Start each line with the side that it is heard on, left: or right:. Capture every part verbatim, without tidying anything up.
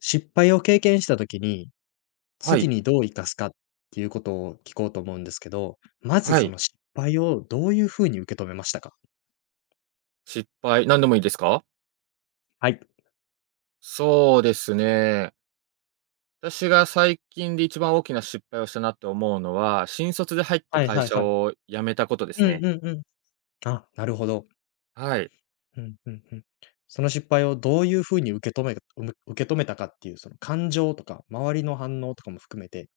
left: 失敗を経験した時に、
right: は
left: 次
right: い、
left: にどう生かすかっていうことを聞こうと思うんですけど、まず
right: は
left: そ
right: い。
left: の失敗をどういうふうに受け止めましたか？
right: 失敗、何でもいいですか？
left: はい。
right: そうですね。私が最近で一番大きな失敗をしたなって思うのは、新卒で入った
left: はい
right: 会
left: はい
right: 社
left: はい。
right: を辞めたことで
left: う
right: すね。
left: んうんうん。あ、なるほど。
right: はい。
left: うんうんうん。その失敗をどういうふうに受け止めうむ受け止めたかっていうその感情とか、周りの反応とかも含めて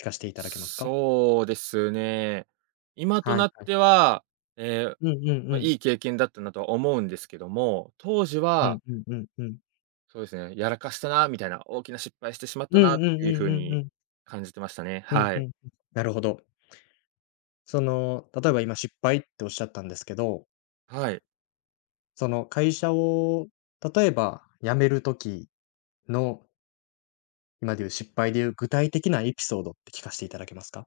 left: 聞かせていただけますか？
right: そうですね。今
left: はい
right: と
left: は
right: な
left: い
right: っ
left: は
right: て
left: い。
right: は、ええ、
left: うんうんう
right: まあ、
left: ん。
right: いい経験だったなとは思うんですけども、当時
left: うん
right: は、
left: うんうんうん。
right: そうですね、やらかしたなみたいな、大きな失敗してしまっ
left: う
right: た
left: ん
right: な
left: う
right: って
left: んう
right: いう
left: ん
right: 風
left: うんう
right: に
left: ん。
right: 感じてましたね。
left: うん
right: は
left: うんう
right: い。
left: ん。なるほど。その、例えば今失敗っておっしゃったんですけど
right: はい。
left: その会社を、例えば辞める時の、今でいう失敗でいう具体的なエピソードって聞かせていただけますか？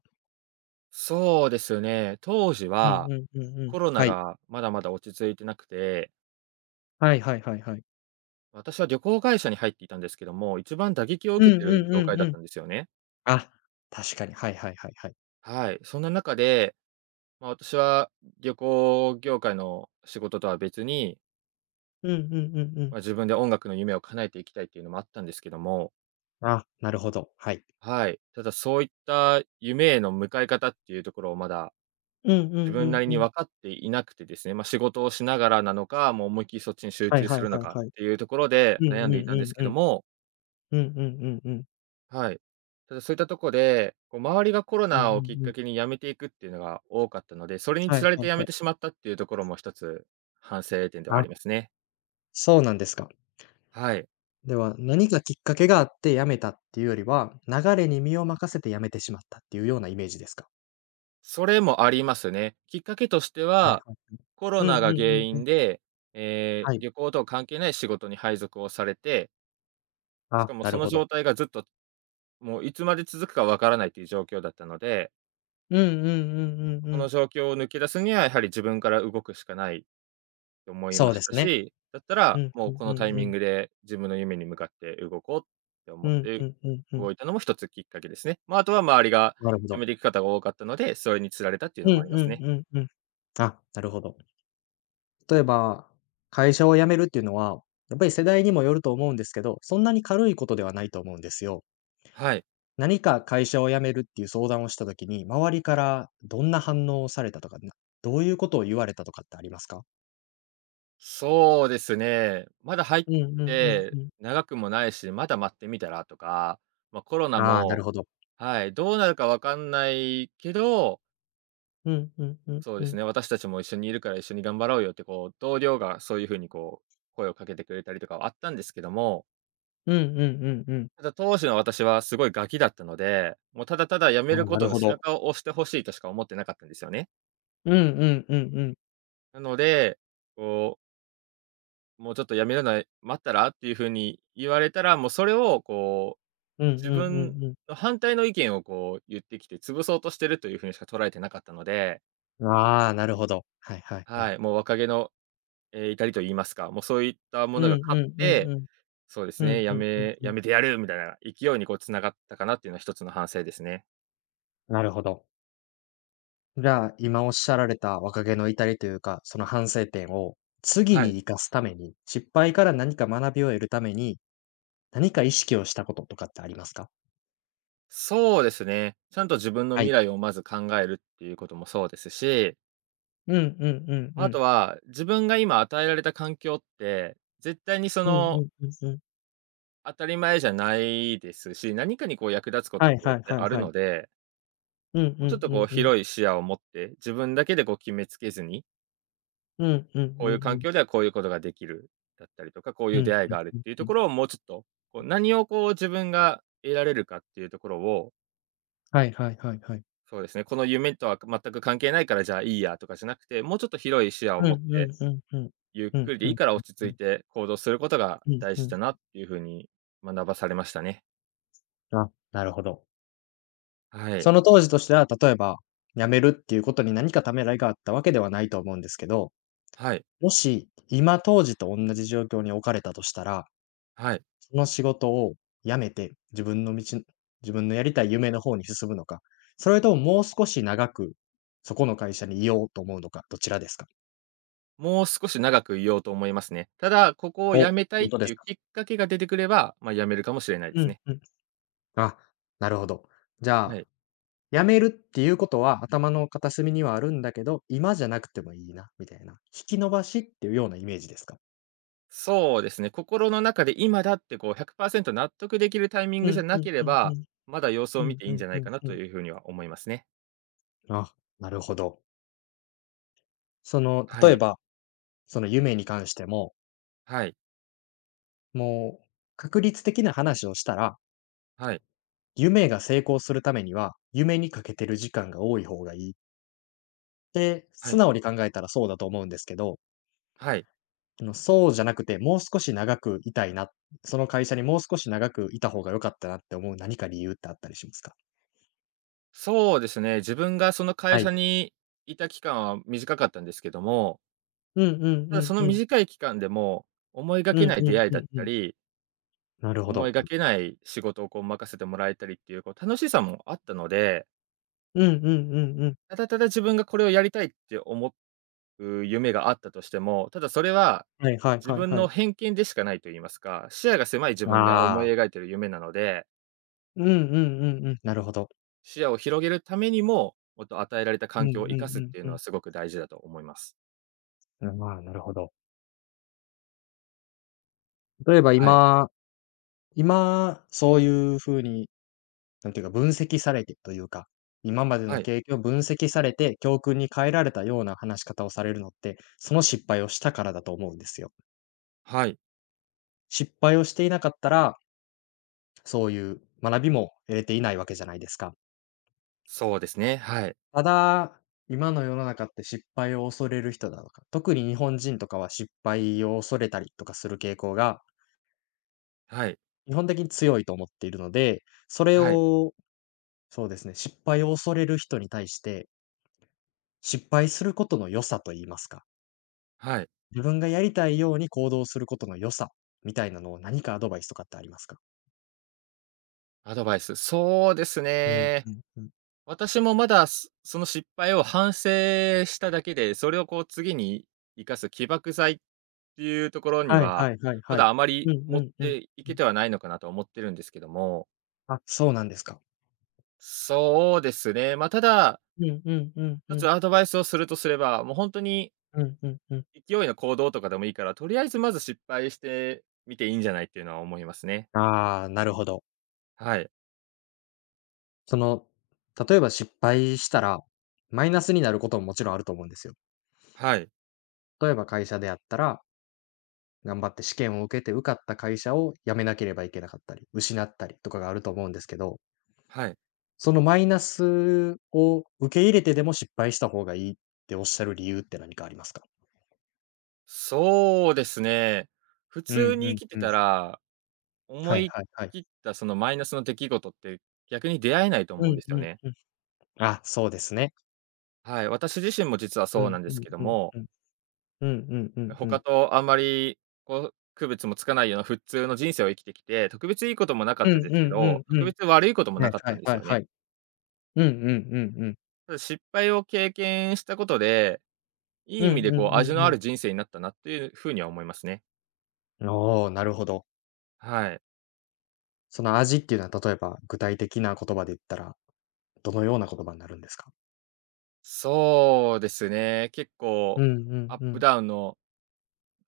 right: そうですね。当時
left: う
right: は
left: んうんうんうん。
right: コロナ
left: はい。
right: がまだまだ落ち着いてなくて、
left: はいはいはいはい。
right: 私は旅行会社に入っていたんですけども、一番打撃を
left: う
right: 受
left: ん
right: けて
left: う
right: る
left: ん
right: 業
left: う
right: 界
left: ん
right: だ
left: う
right: っ
left: ん。
right: たんですよね。
left: あ、確かに。はいはいはいはい。
right: はい。そんな中で、まあ、私は旅行業界の仕事とは別に、
left: うんうんうんうん。
right: まあ、自分で音楽の夢を叶えていきたいっていうのもあったんですけども、
left: あ、なるほど、はい。
right: はい。ただそういった夢への向かい方っていうところをまだ
left: うんう
right: 自
left: んう
right: 分な
left: ん
right: り
left: う
right: に
left: ん。
right: 分かっていなくてですね、まあ、仕事をしながらなのか、もう思いっきりそっちに集
left: はい
right: 中
left: はい
right: するの
left: はい
right: かっ
left: はい。
right: ていうところで
left: うん
right: 悩んで
left: う
right: い
left: ん
right: たん
left: う
right: です
left: ん
right: け
left: う
right: ど
left: ん。
right: も、
left: うんうんうんうん。
right: はい。ただそういったとこで、こう周りがコロ
left: うんうん
right: ナをきっ
left: う
right: か
left: ん。
right: けに辞めていくっていうのが多かったので、それに
left: は
right: つ
left: い
right: られ
left: は
right: て
left: い
right: 辞
left: は
right: め
left: い。
right: てしまったっていうところも一つ反省点ではあ
left: あ、
right: りますね。
left: そうなんですか。
right: はい。
left: では、何かきっかけがあって辞めたっていうよりは、流れに身を任せて辞めてしまったっていうようなイメージですか？
right: それもありますね。きっかけとして
left: はい
right: は、
left: はいはい。
right: コロ
left: う
right: ナ
left: ん
right: が
left: うんう
right: 原
left: んう
right: 因
left: ん。
right: で、えー
left: はい。
right: 旅行とは関係ない仕事に配属をされて、しか
left: あ、
right: も
left: な
right: そ
left: る
right: の
left: ほ
right: 状
left: ど。
right: 態がずっと、もういつまで続くかわからないという状況だったので、
left: うんうんうんうん
right: こ
left: うん。
right: の状況を抜け出すには、やはり自分から動くしかないて思いま
left: そう
right: し
left: で
right: た
left: すね。
right: し、だった
left: う
right: ら、
left: ん
right: も
left: う
right: う
left: ん
right: こ
left: う
right: のタイ
left: んう
right: ミン
left: ん。
right: グで自分の夢に向かって動こうって
left: う
right: 思っ
left: ん
right: て
left: うんうんう
right: 動
left: ん。
right: いたのも一つきっかけですね。まあ、あとは周りが
left: なるほ
right: 辞
left: ど。
right: めていく方が多かったので、それに釣られたっていう
left: う
right: の
left: んう
right: もありますね。
left: んうんうん。あ、なるほど。例えば、会社を辞めるっていうのは、やっぱり世代にもよると思うんですけど、そんなに軽いことではないと思うんですよ。
right: はい。
left: 何か会社を辞めるっていう相談をした時に、周りからどんな反応をされたとか、などういうことを言われたとかってありますか？
right: そうですね。まだ入っ
left: うんうんうん
right: て
left: うん。
right: 長くもないし、まだ待ってみたらとか、まあ、コロナ
left: ああ、な
right: も、
left: るほど。
right: はい、どうなるかわかんないけど、
left: うんうんうん
right: そうで
left: う
right: す
left: ん。
right: ね、私たちも一緒にいるから一緒に頑張ろうよってこう、同僚がそういう風にこう、声をかけてくれたりとかはあったんですけども、
left: うんうんうんうん。
right: ただ、当時の私はすごいガキだったので、もうただただ辞め
left: あ
right: る
left: あ、
right: こ
left: な
right: と
left: る
right: の
left: ほ
right: 背
left: ど。
right: 中を押してほしいとしか思ってなかったんですよね。
left: うんうんうんうん。
right: なので、こう、もうちょっと辞めるのは待ったらっていうふうに言われたら、もうそれをこう、
left: うん
right: 自
left: うんう
right: 分
left: んうん。
right: の反対の意見をこう言ってきて、潰そうとしてるというふうにしか捉えてなかったので、
left: ああ、なるほど。はいはいはい。
right: はい、もう若気の、えー至りと言いますか、もうそういった
left: う
right: ものが
left: ん
right: 勝
left: う
right: っ
left: んうん
right: て、
left: うん。
right: そうです
left: うん
right: ね、
left: う
right: 辞
left: んうん
right: め、
left: う
right: 辞
left: ん。
right: めてやるみたいな勢いにこう繋がったかなっていうのは一つの反省ですね。
left: なるほど。じゃあ、今おっしゃられた若気の至りというか、その反省点を次
right: はい。
left: に生かすために、失敗から何か学びを得るために、何か意識をしたこととかってありますか？
right: そうですね。ちゃんと自分の
left: は
right: 未
left: い。
right: 来をまず考えるっていうこともそうですし、
left: うんうんうんう
right: あ
left: ん。
right: とは自分が今与えられた環境って、絶対にそ
left: うんう
right: の、
left: んうんうん。
right: 当たり前じゃないですし、何かにこう役立つこと
left: は
right: っ
left: い
right: て
left: は
right: 絶
left: い
right: 対
left: はい
right: ある
left: はい。
right: ので、
left: うん
right: も
left: う
right: うちょっとこ
left: ん
right: う
left: うんうん。
right: 広い視野を持って、自分だけでこう決めつけずに、
left: うんうんう
right: こういう
left: んう
right: 環
left: ん。
right: 境ではこういうことができるだったりとか、こうい
left: う
right: う出
left: ん
right: 会い
left: うん
right: がある
left: う
right: っ
left: ん
right: ていう
left: う
right: とこ
left: ん。
right: ろをもうちょっと、こう何をこう自分が得られるかっていうところを、
left: はいはいはいはい。
right: そうですね。この夢とは全く関係ないから、じゃあいいやとかじゃなくて、もうちょっと広い視野を
left: うん
right: 持っ
left: うん
right: て、
left: うんうん。
right: ゆっ
left: うん
right: くりで
left: うんう
right: いい
left: ん
right: から落ち
left: う
right: 着い
left: ん。
right: て行動することが
left: うん
right: 大
left: う
right: 事
left: ん。
right: だなっていう風に学ばされましたね。
left: あ、なるほど。
right: はい。
left: その当時としては、例えば、辞めるっていうことに何かためらいがあったわけではないと思うんですけど、
right: はい。
left: もし今当時と同じ状況に置かれたとしたら
right: はい。
left: その仕事を辞めて、自分の道自分のやりたい夢の方に進むのか、それとももう少し長く、そこの会社にいようと思うのか、どちらですか？
right: もう少し長く言おうと思いますね。ただ、ここを辞
left: お、
right: めたい
left: 本
right: っ
left: 当で
right: てい
left: す
right: う
left: か？
right: きっかけが出てくれば、まあ、辞めるかもしれないで
left: う
right: す
left: ん
right: ね。
left: うん。あ、なるほど。じ
right: は
left: ゃあ、
right: い。
left: 辞めるっていうことは頭の片隅にはあるんだけど、今じゃなくてもいいなみたいな、引き延ばしっていうようなイメージですか？
right: そうですね。心の中で今だってこうひゃくパーセント納得できるタイミン
left: う
right: グじゃ
left: ん
right: な
left: うん
right: けれ
left: うんう
right: ば、
left: ん。
right: まだ様子
left: う
right: を
left: ん
right: 見ていい
left: う
right: んじ
left: ん
right: ゃな
left: う
right: い
left: ん
right: かな
left: う
right: と
left: ん。
right: いう風には思いますね。
left: あ、なるほど。その、
right: は
left: 例え
right: い。
left: ば、その夢に関しても
right: はい。
left: もう、確率的な話をしたら、
right: はい。
left: 夢が成功するためには、夢にかけてる時間が多い方がいいって、
right: は
left: 素
right: い。
left: 直に考えたらそうだと思うんですけど、
right: はい。
left: あの、そうじゃなくて、もう少し長くいたいな、その会社にもう少し長くいた方が良かったなって思う何か理由ってあったりしますか？
right: そうですね、自分がその会
left: は
right: 社
left: い。
right: にいた期間は短かったんですけども、
left: うんうん
right: た
left: う
right: だそ
left: ん
right: の
left: うん。
right: 短い期間でも、思いが
left: う
right: けな
left: ん
right: い
left: う
right: 出
left: ん
right: 会い
left: う
right: だっ
left: んう
right: た
left: ん。
right: り、
left: なるほ
right: 思い
left: ど。
right: がけない仕事をこう任せてもらえたりっていうこう楽しさもあったので、
left: うんうんうんうん。
right: ただただ自分がこれをやりたいって思う夢があったとしても、ただそれは
left: はいはい
right: 自
left: はい
right: 分
left: は
right: の
left: い。
right: 偏見でしかないと言いますか、視野が狭い自分が思
left: あ
right: い
left: あ。
right: 描いている夢なので、
left: うんうんうんうん。なるほど。
right: 視野を広げるためにも、もっと与えられた
left: う
right: 環
left: んう
right: 境を
left: ん
right: 生
left: う
right: かすっていう
left: んう
right: のは
left: ん。
right: すごく大事だと思います。
left: うん、まあ、なるほど。例えば
right: はい。
left: 今今、そういう風に、なんていうか、分析されてというか、今まで
right: は
left: の
right: い。
left: 経験を分析されて、教訓に変えられたような話し方をされるのって、その失敗をしたからだと思うんですよ。
right: はい、
left: 失敗をしていなかったら、そういう学びも得れていないわけじゃないですか。
right: そうですね。はい。
left: ただ、今の世の中って失敗を恐れる人だとか、特に日本人とかは失敗を恐れたりとかする傾向が、
right: はい。
left: 基本的に強いと思っているので、それ
right: はい。
left: をそうですね、失敗を恐れる人に対して失敗することの良さと言いますか、
right: はい。
left: 自分がやりたいように行動することの良さみたいなのを何かアドバイスとかってありますか？
right: アドバイス、そうです
left: うん、
right: ね。
left: うん、うん。
right: 私もまだ、すその失敗を反省しただけで、それをこう次に生かす起爆剤っていうところに
left: はい
right: は、
left: はいはい
right: ま
left: はい。
right: だあま
left: う
right: り
left: んう
right: 持っ
left: んうん。
right: てい
left: う
right: け
left: ん。
right: てはないのかなと思ってるんですけども。
left: あ、そうなんですか。
right: そうですね。まあ、ただ、
left: うんうんうんう
right: 一つ
left: ん。
right: アドバイスをするとすれば、もう本当に
left: うんうんうん。
right: 勢いの行動とかでもいいから、とりあえずまず失敗してみていいんじゃないっていうのは思いますね。
left: ああ、なるほど。
right: はい。
left: その、例えば失敗したら、マイナスになることももちろんあると思うんですよ。
right: はい。
left: 例えば会社であったら、頑張って試験を受けて受かった会社を辞めなければいけなかったり、失ったりとかがあると思うんですけど
right: はい。
left: そのマイナスを受け入れてでも失敗した方がいいっておっしゃる理由って何かありますか？
right: そうですね。普
left: う
right: 通
left: んう
right: に
left: ん
right: 生きて
left: うん。
right: たら、思
left: はい
right: い
left: はいはい。
right: 切ったそのマイナスの出来事って逆に出会えないと
left: う
right: 思うん
left: ん
right: です
left: う
right: よ
left: ん
right: ね。
left: うん。あ、そうですね。
right: はい、私自身も実は
left: う
right: そう
left: ん
right: なんで
left: う
right: す
left: ん
right: けど
left: うん
right: も、
left: うん。うんうんうんう
right: 他
left: ん。
right: とあんまりこう区別もつかないような普通の人生を生きてきて、特別いいこともなか
left: う
right: っ
left: ん
right: たです
left: う
right: け
left: んう
right: ど、
left: んう
right: 特
left: ん。
right: 別悪いことも
left: は
right: な
left: い
right: かっ
left: は
right: た
left: い
right: んで
left: は
right: す
left: い
right: よ
left: は
right: ね。
left: い。うんうんうんうん。
right: ただ失敗を経験したことで、いい意
left: うん
right: 味
left: う
right: でこう
left: ん
right: 味
left: うん
right: の
left: う
right: あ
left: ん。
right: る人生になったなっていうふうには思いますね。
left: おお、なるほど。
right: はい。
left: その味っていうのは例えば具体的な言葉で言ったら、どのような言葉になるんですか？
right: そうですね。結
left: う
right: 構
left: んう
right: ア
left: ん
right: ッ
left: う
right: プ
left: ん。
right: ダウンの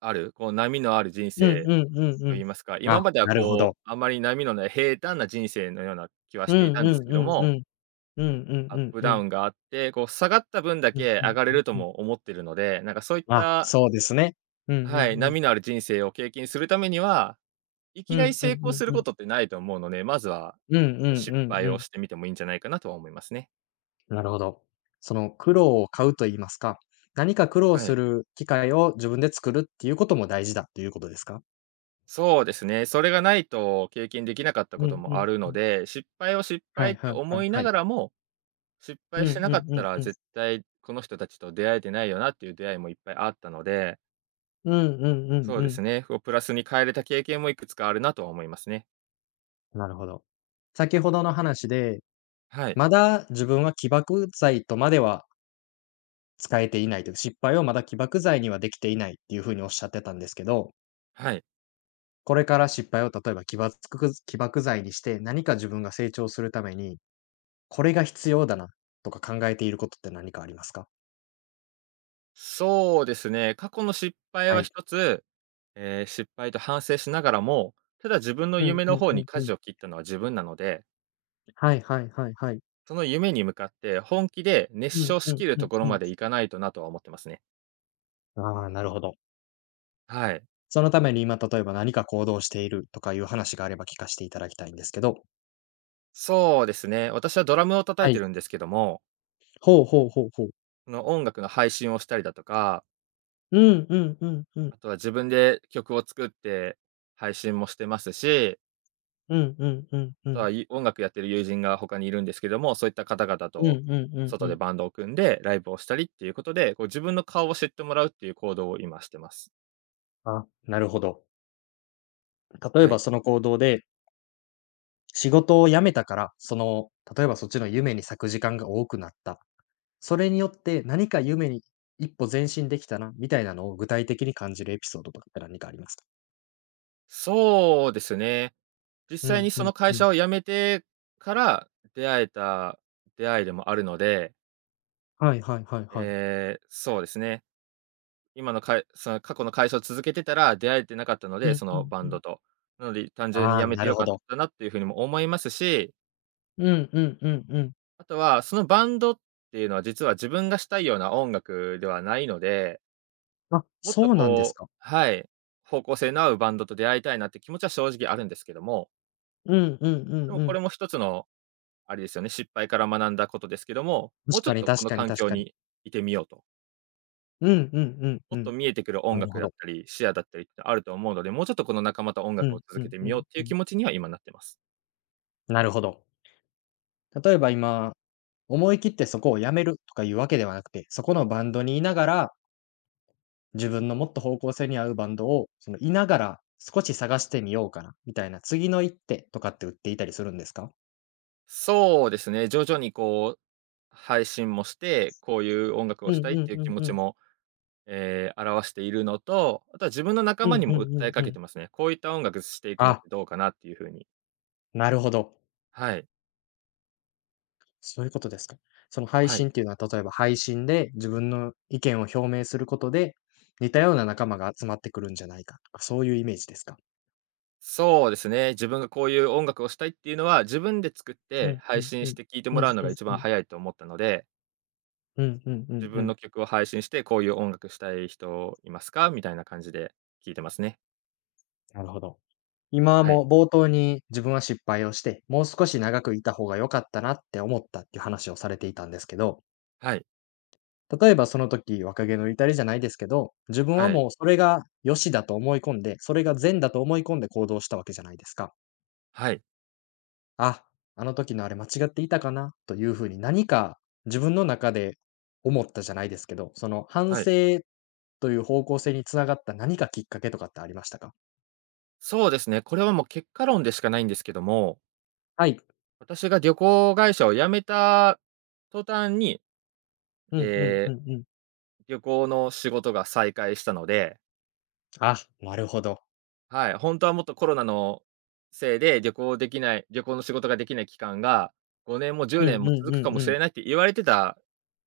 right: ある、こう波のある人
left: うん
right: 生
left: うんうん
right: と
left: う
right: 言
left: ん。
right: いますか、
left: あ、
right: 今までは
left: なるほ
right: こ
left: ど。
right: う、あまり波のない平坦な人生のような気は
left: う
right: してい
left: ん
right: たんで
left: う
right: す
left: ん
right: け
left: う
right: ど
left: んう
right: も、
left: んうんうん
right: アッ
left: うん
right: プ
left: う
right: ダウ
left: ん。
right: ンがあって、こう下がった分だ
left: うん
right: け
left: う
right: 上
left: ん
right: がれ
left: うん
right: ると
left: うん。
right: も思ってるので、なんかそういっ
left: あ、
right: た、
left: そうですね。うんうん
right: はい、
left: うん。
right: 波のある人生を経験するためには、いき
left: う
right: なり
left: んう
right: 成
left: ん
right: 功す
left: う
right: る
left: んう
right: こ
left: ん。
right: とってないと思うので、まずは
left: うんうん
right: 失
left: うん
right: 敗
left: う
right: を
left: ん。
right: してみてもいいんじゃないかなとは思いますね。
left: なるほど。その苦労を買うと言いますか、何か苦労
right: は
left: す
right: い。
left: る機会を自分で作るっていうことも大事だっていうことですか？
right: そうですね。それがないと経験できなかった
left: う
right: こと
left: ん
right: も
left: う
right: あ
left: ん。
right: るので、失敗を失
left: は
right: 敗
left: い
right: って
left: はいは
right: 思
left: い
right: い
left: は
right: なが
left: い。
right: らも失
left: う
right: 敗
left: ん
right: してな
left: う
right: か
left: ん
right: っ
left: う
right: た
left: ん
right: ら、
left: うん。
right: 絶対この人たちと出会えてないよなっていう出会いもいっぱいあったので、
left: うんうんうん
right: そう
left: う
right: で
left: ん。
right: すね、こうプラスに変えれた経験もいくつかあるなとは思いますね。
left: なるほど。先ほどの話で、
right: はい。
left: まだ自分は起爆剤とまでは使えていないというか、失敗をまだ起爆剤にはできていないっていうふうにおっしゃってたんですけど
right: はい。
left: これから失敗を例えば起爆起爆剤にして、何か自分が成長するために、これが必要だなとか考えていることって何かありますか？
right: そうですね、過去の失敗
left: は
right: は
left: い。
right: 一つ、えー失敗と反省しながらも、ただ自分の
left: うん
right: 夢
left: う
right: の
left: ん
right: 方
left: う
right: に
left: んうん。
right: 舵を切ったのは自分なので、
left: はいはいはいはい。
right: その夢に向かって本気で熱
left: うん
right: 唱し
left: う
right: き
left: ん
right: る
left: う
right: と
left: ん
right: ころ
left: う
right: ま
left: ん。
right: でいかないとなとは思ってますね。
left: ああ、なるほど。
right: はい。
left: そのために今例えば何か行動しているとかいう話があれば聞かしていただきたいんですけど。
right: そうですね、私はドラムを叩
left: は
right: いて
left: い。
right: るんですけども、
left: ほうほうほうほう。
right: その音楽の配信をしたりだとか、
left: うんうんうんうん。
right: あとは自分で曲を作って配信もしてますし、
left: うんうんうん
right: あ
left: う
right: とは、
left: ん。
right: ゆ音楽やってる友人が他にいるんですけども、そういった方々
left: うんう
right: と
left: んうん
right: 外
left: う
right: で
left: ん。
right: バンドを組んでライブをしたりっていうことで、こう自分の顔を知ってもらうっていう行動を今してます。
left: あ、なるほど。例え
right: は
left: ば
right: い。
left: その行動で仕事を辞めたから、その、例えばそっちの夢に咲く時間が多くなった。それによって何か夢に一歩前進できたなみたいなのを具体的に感じるエピソードとかって何かありますか？
right: そうですね。実
left: う
right: 際
left: ん
right: に
left: う
right: そ
left: ん
right: の会
left: うん。
right: 社を辞めてから出会えた出会いでもあるので、
left: はいはいはいはい。
right: ええ、そうですね。今のかいその過去の会社を続けてたら、出会えてなかったの
left: うん
right: で、そ
left: う
right: の
left: ん
right: バ
left: う
right: ンド
left: ん。
right: と。なので、単純に
left: ああ、
right: 辞め
left: な
right: てよ
left: る
right: か
left: ほ
right: っ
left: ど。
right: たなっていうふうにも思いますし、
left: うんうんうんうん。
right: あとはそのバンドっていうのは実は自分がしたいような音楽ではないので、
left: あ、
right: もっと
left: そうなんで
right: こ
left: す
right: う、
left: か。
right: はい、方向性の合うバンドと出会いたいなって気持ちは正直あるんですけども、
left: うんうんう
right: で
left: ん
right: も
left: う
right: こ
left: ん。
right: れも一つのあれですよね、失敗から学んだことですけども、もう
left: 確
right: ちょ
left: か
right: っ
left: に
right: とこ
left: 確
right: の
left: かに
right: 環
left: 確
right: 境
left: かに。
right: にいてみようと。
left: うんうんうん
right: も
left: う
right: っ
left: ん。
right: と見えてくる音
left: なる
right: 楽
left: ほ
right: だっ
left: ど。
right: たり、視野だったりってあると思うので、もうちょっとこの仲間と音
left: う
right: 楽を
left: ん
right: 続
left: う
right: け
left: ん
right: て
left: う
right: みよう
left: ん
right: ってい
left: う
right: う
left: ん。
right: 気持ちには今なってます。
left: なるほど。例えば今、思い切ってそこを辞めるとかいうわけではなくて、そこのバンドにいながら、自分のもっと方向性に合うバンドを、そのいながら少し探してみようかなみたいな、次の一手とかって売っていたりするんですか？
right: そうですね、徐々にこう、配信もして、こういう音楽
left: う
right: を
left: ん
right: したいっ
left: うん
right: ていう
left: う
right: 気
left: ん
right: 持
left: う
right: ち
left: ん。
right: も、えー表しているのと、あとは自分の仲
left: う
right: 間
left: ん
right: に
left: う
right: も
left: んう
right: 訴え
left: ん
right: か
left: う
right: けて
left: ん。
right: ますね。こういった音楽していくのっ
left: あ、
right: てどうかなっていう風に。
left: なるほど。
right: はい、
left: そういうことですか。その配
right: はい。
left: 信っていうのは、例えば配信で自分の意見を表明することで、似たような仲間が集まってくるんじゃないかとか、そういうイメージですか？
right: そうですね、自分がこういう音楽をしたいっていうのは、自分で作っ
left: う
right: て
left: んう
right: 配
left: ん
right: 信
left: う
right: し
left: ん。
right: て聴いても
left: うんうん
right: らうのが一
left: う
right: 番
left: ん。
right: 早いと思ったので、
left: うんうんうん
right: 自
left: う
right: 分
left: ん。
right: の曲を配信して、こういう音楽したい人いますか？みたいな感じで聞いてますね。
left: なるほど。今
right: はい。
left: も冒頭に自分は失敗をして、もう少し長くいた方が良かったなって思ったっていう話をされていたんですけど、
right: はい。
left: 例えばその時若気の至りじゃないですけど、自分は
right: はい。
left: もうそれが良しだと思い込んで、それが善だと思い込んで行動したわけじゃないですか。
right: はい。
left: あ、あの時のあれ間違っていたかなというふうに何か自分の中で思ったじゃないですけど、その反
right: はい。
left: 省という方向性につながった何かきっかけとかってありましたか
right: そうですね。これはもう結果論でしかないんですけども、
left: はい。
right: 私が旅行会社を辞めた途端に、
left: うんうん
right: え
left: う
right: ー
left: んうん。
right: 旅行の仕事が再開したので、
left: あ、なるほど。
right: はい、本当はもっとコロナのせいで、旅行できない旅行の仕事ができない期間が、ごねんも10
left: う
right: 年
left: ん
right: も
left: う
right: 続
left: んう
right: くか
left: ん
right: も
left: う
right: しれ
left: ん
right: ないって言われてた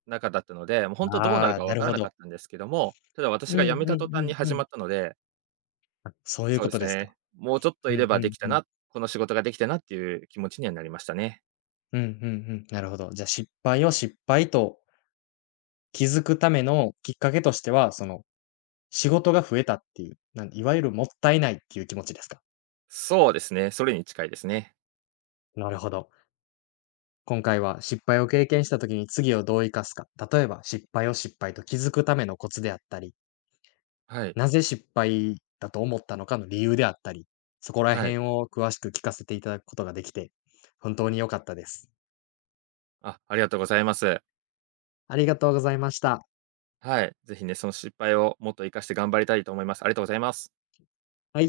right: 中だったので、もう本当どうなる
left: ああ、
right: か
left: な
right: 分
left: る
right: から
left: ほ
right: なか
left: ど。
right: ったんですけども、ただ
left: う
right: 私が
left: ん
right: 辞めた
left: う
right: 途
left: んう
right: 端
left: ん
right: に
left: う
right: 始
left: ん。
right: まったので、
left: あ、そういう
right: そう
left: こ
right: で
left: と
right: す
left: ですか。
right: ね、もうちょっと
left: う
right: い
left: んう
right: ればで
left: ん
right: きた
left: うん。
right: な、この仕事ができたなっていう気持ちにはなりましたね。
left: うんうんうん、なるほど。じゃ、失敗を失敗と気づくためのきっかけとしては、その、仕事が増えたっていう、なんいわゆるもったいないっていう気持ちですか？
right: そうですね、それに近いですね。
left: なるほど。今回は失敗を経験した時に次をどう生かすか、例えば失敗を失敗と気づくためのコツであったり、
right: はい、
left: なぜ失敗だと思ったのかの理由であったり、そこら
right: はい。
left: 辺を詳しく聞かせていただくことができて、本当に良かったです。
right: あ、ありがとうございます。
left: ありがとうございました。
right: はい、ぜひね、その失敗をもっと生かして頑張りたいと思います。ありがとうございます。
left: はい。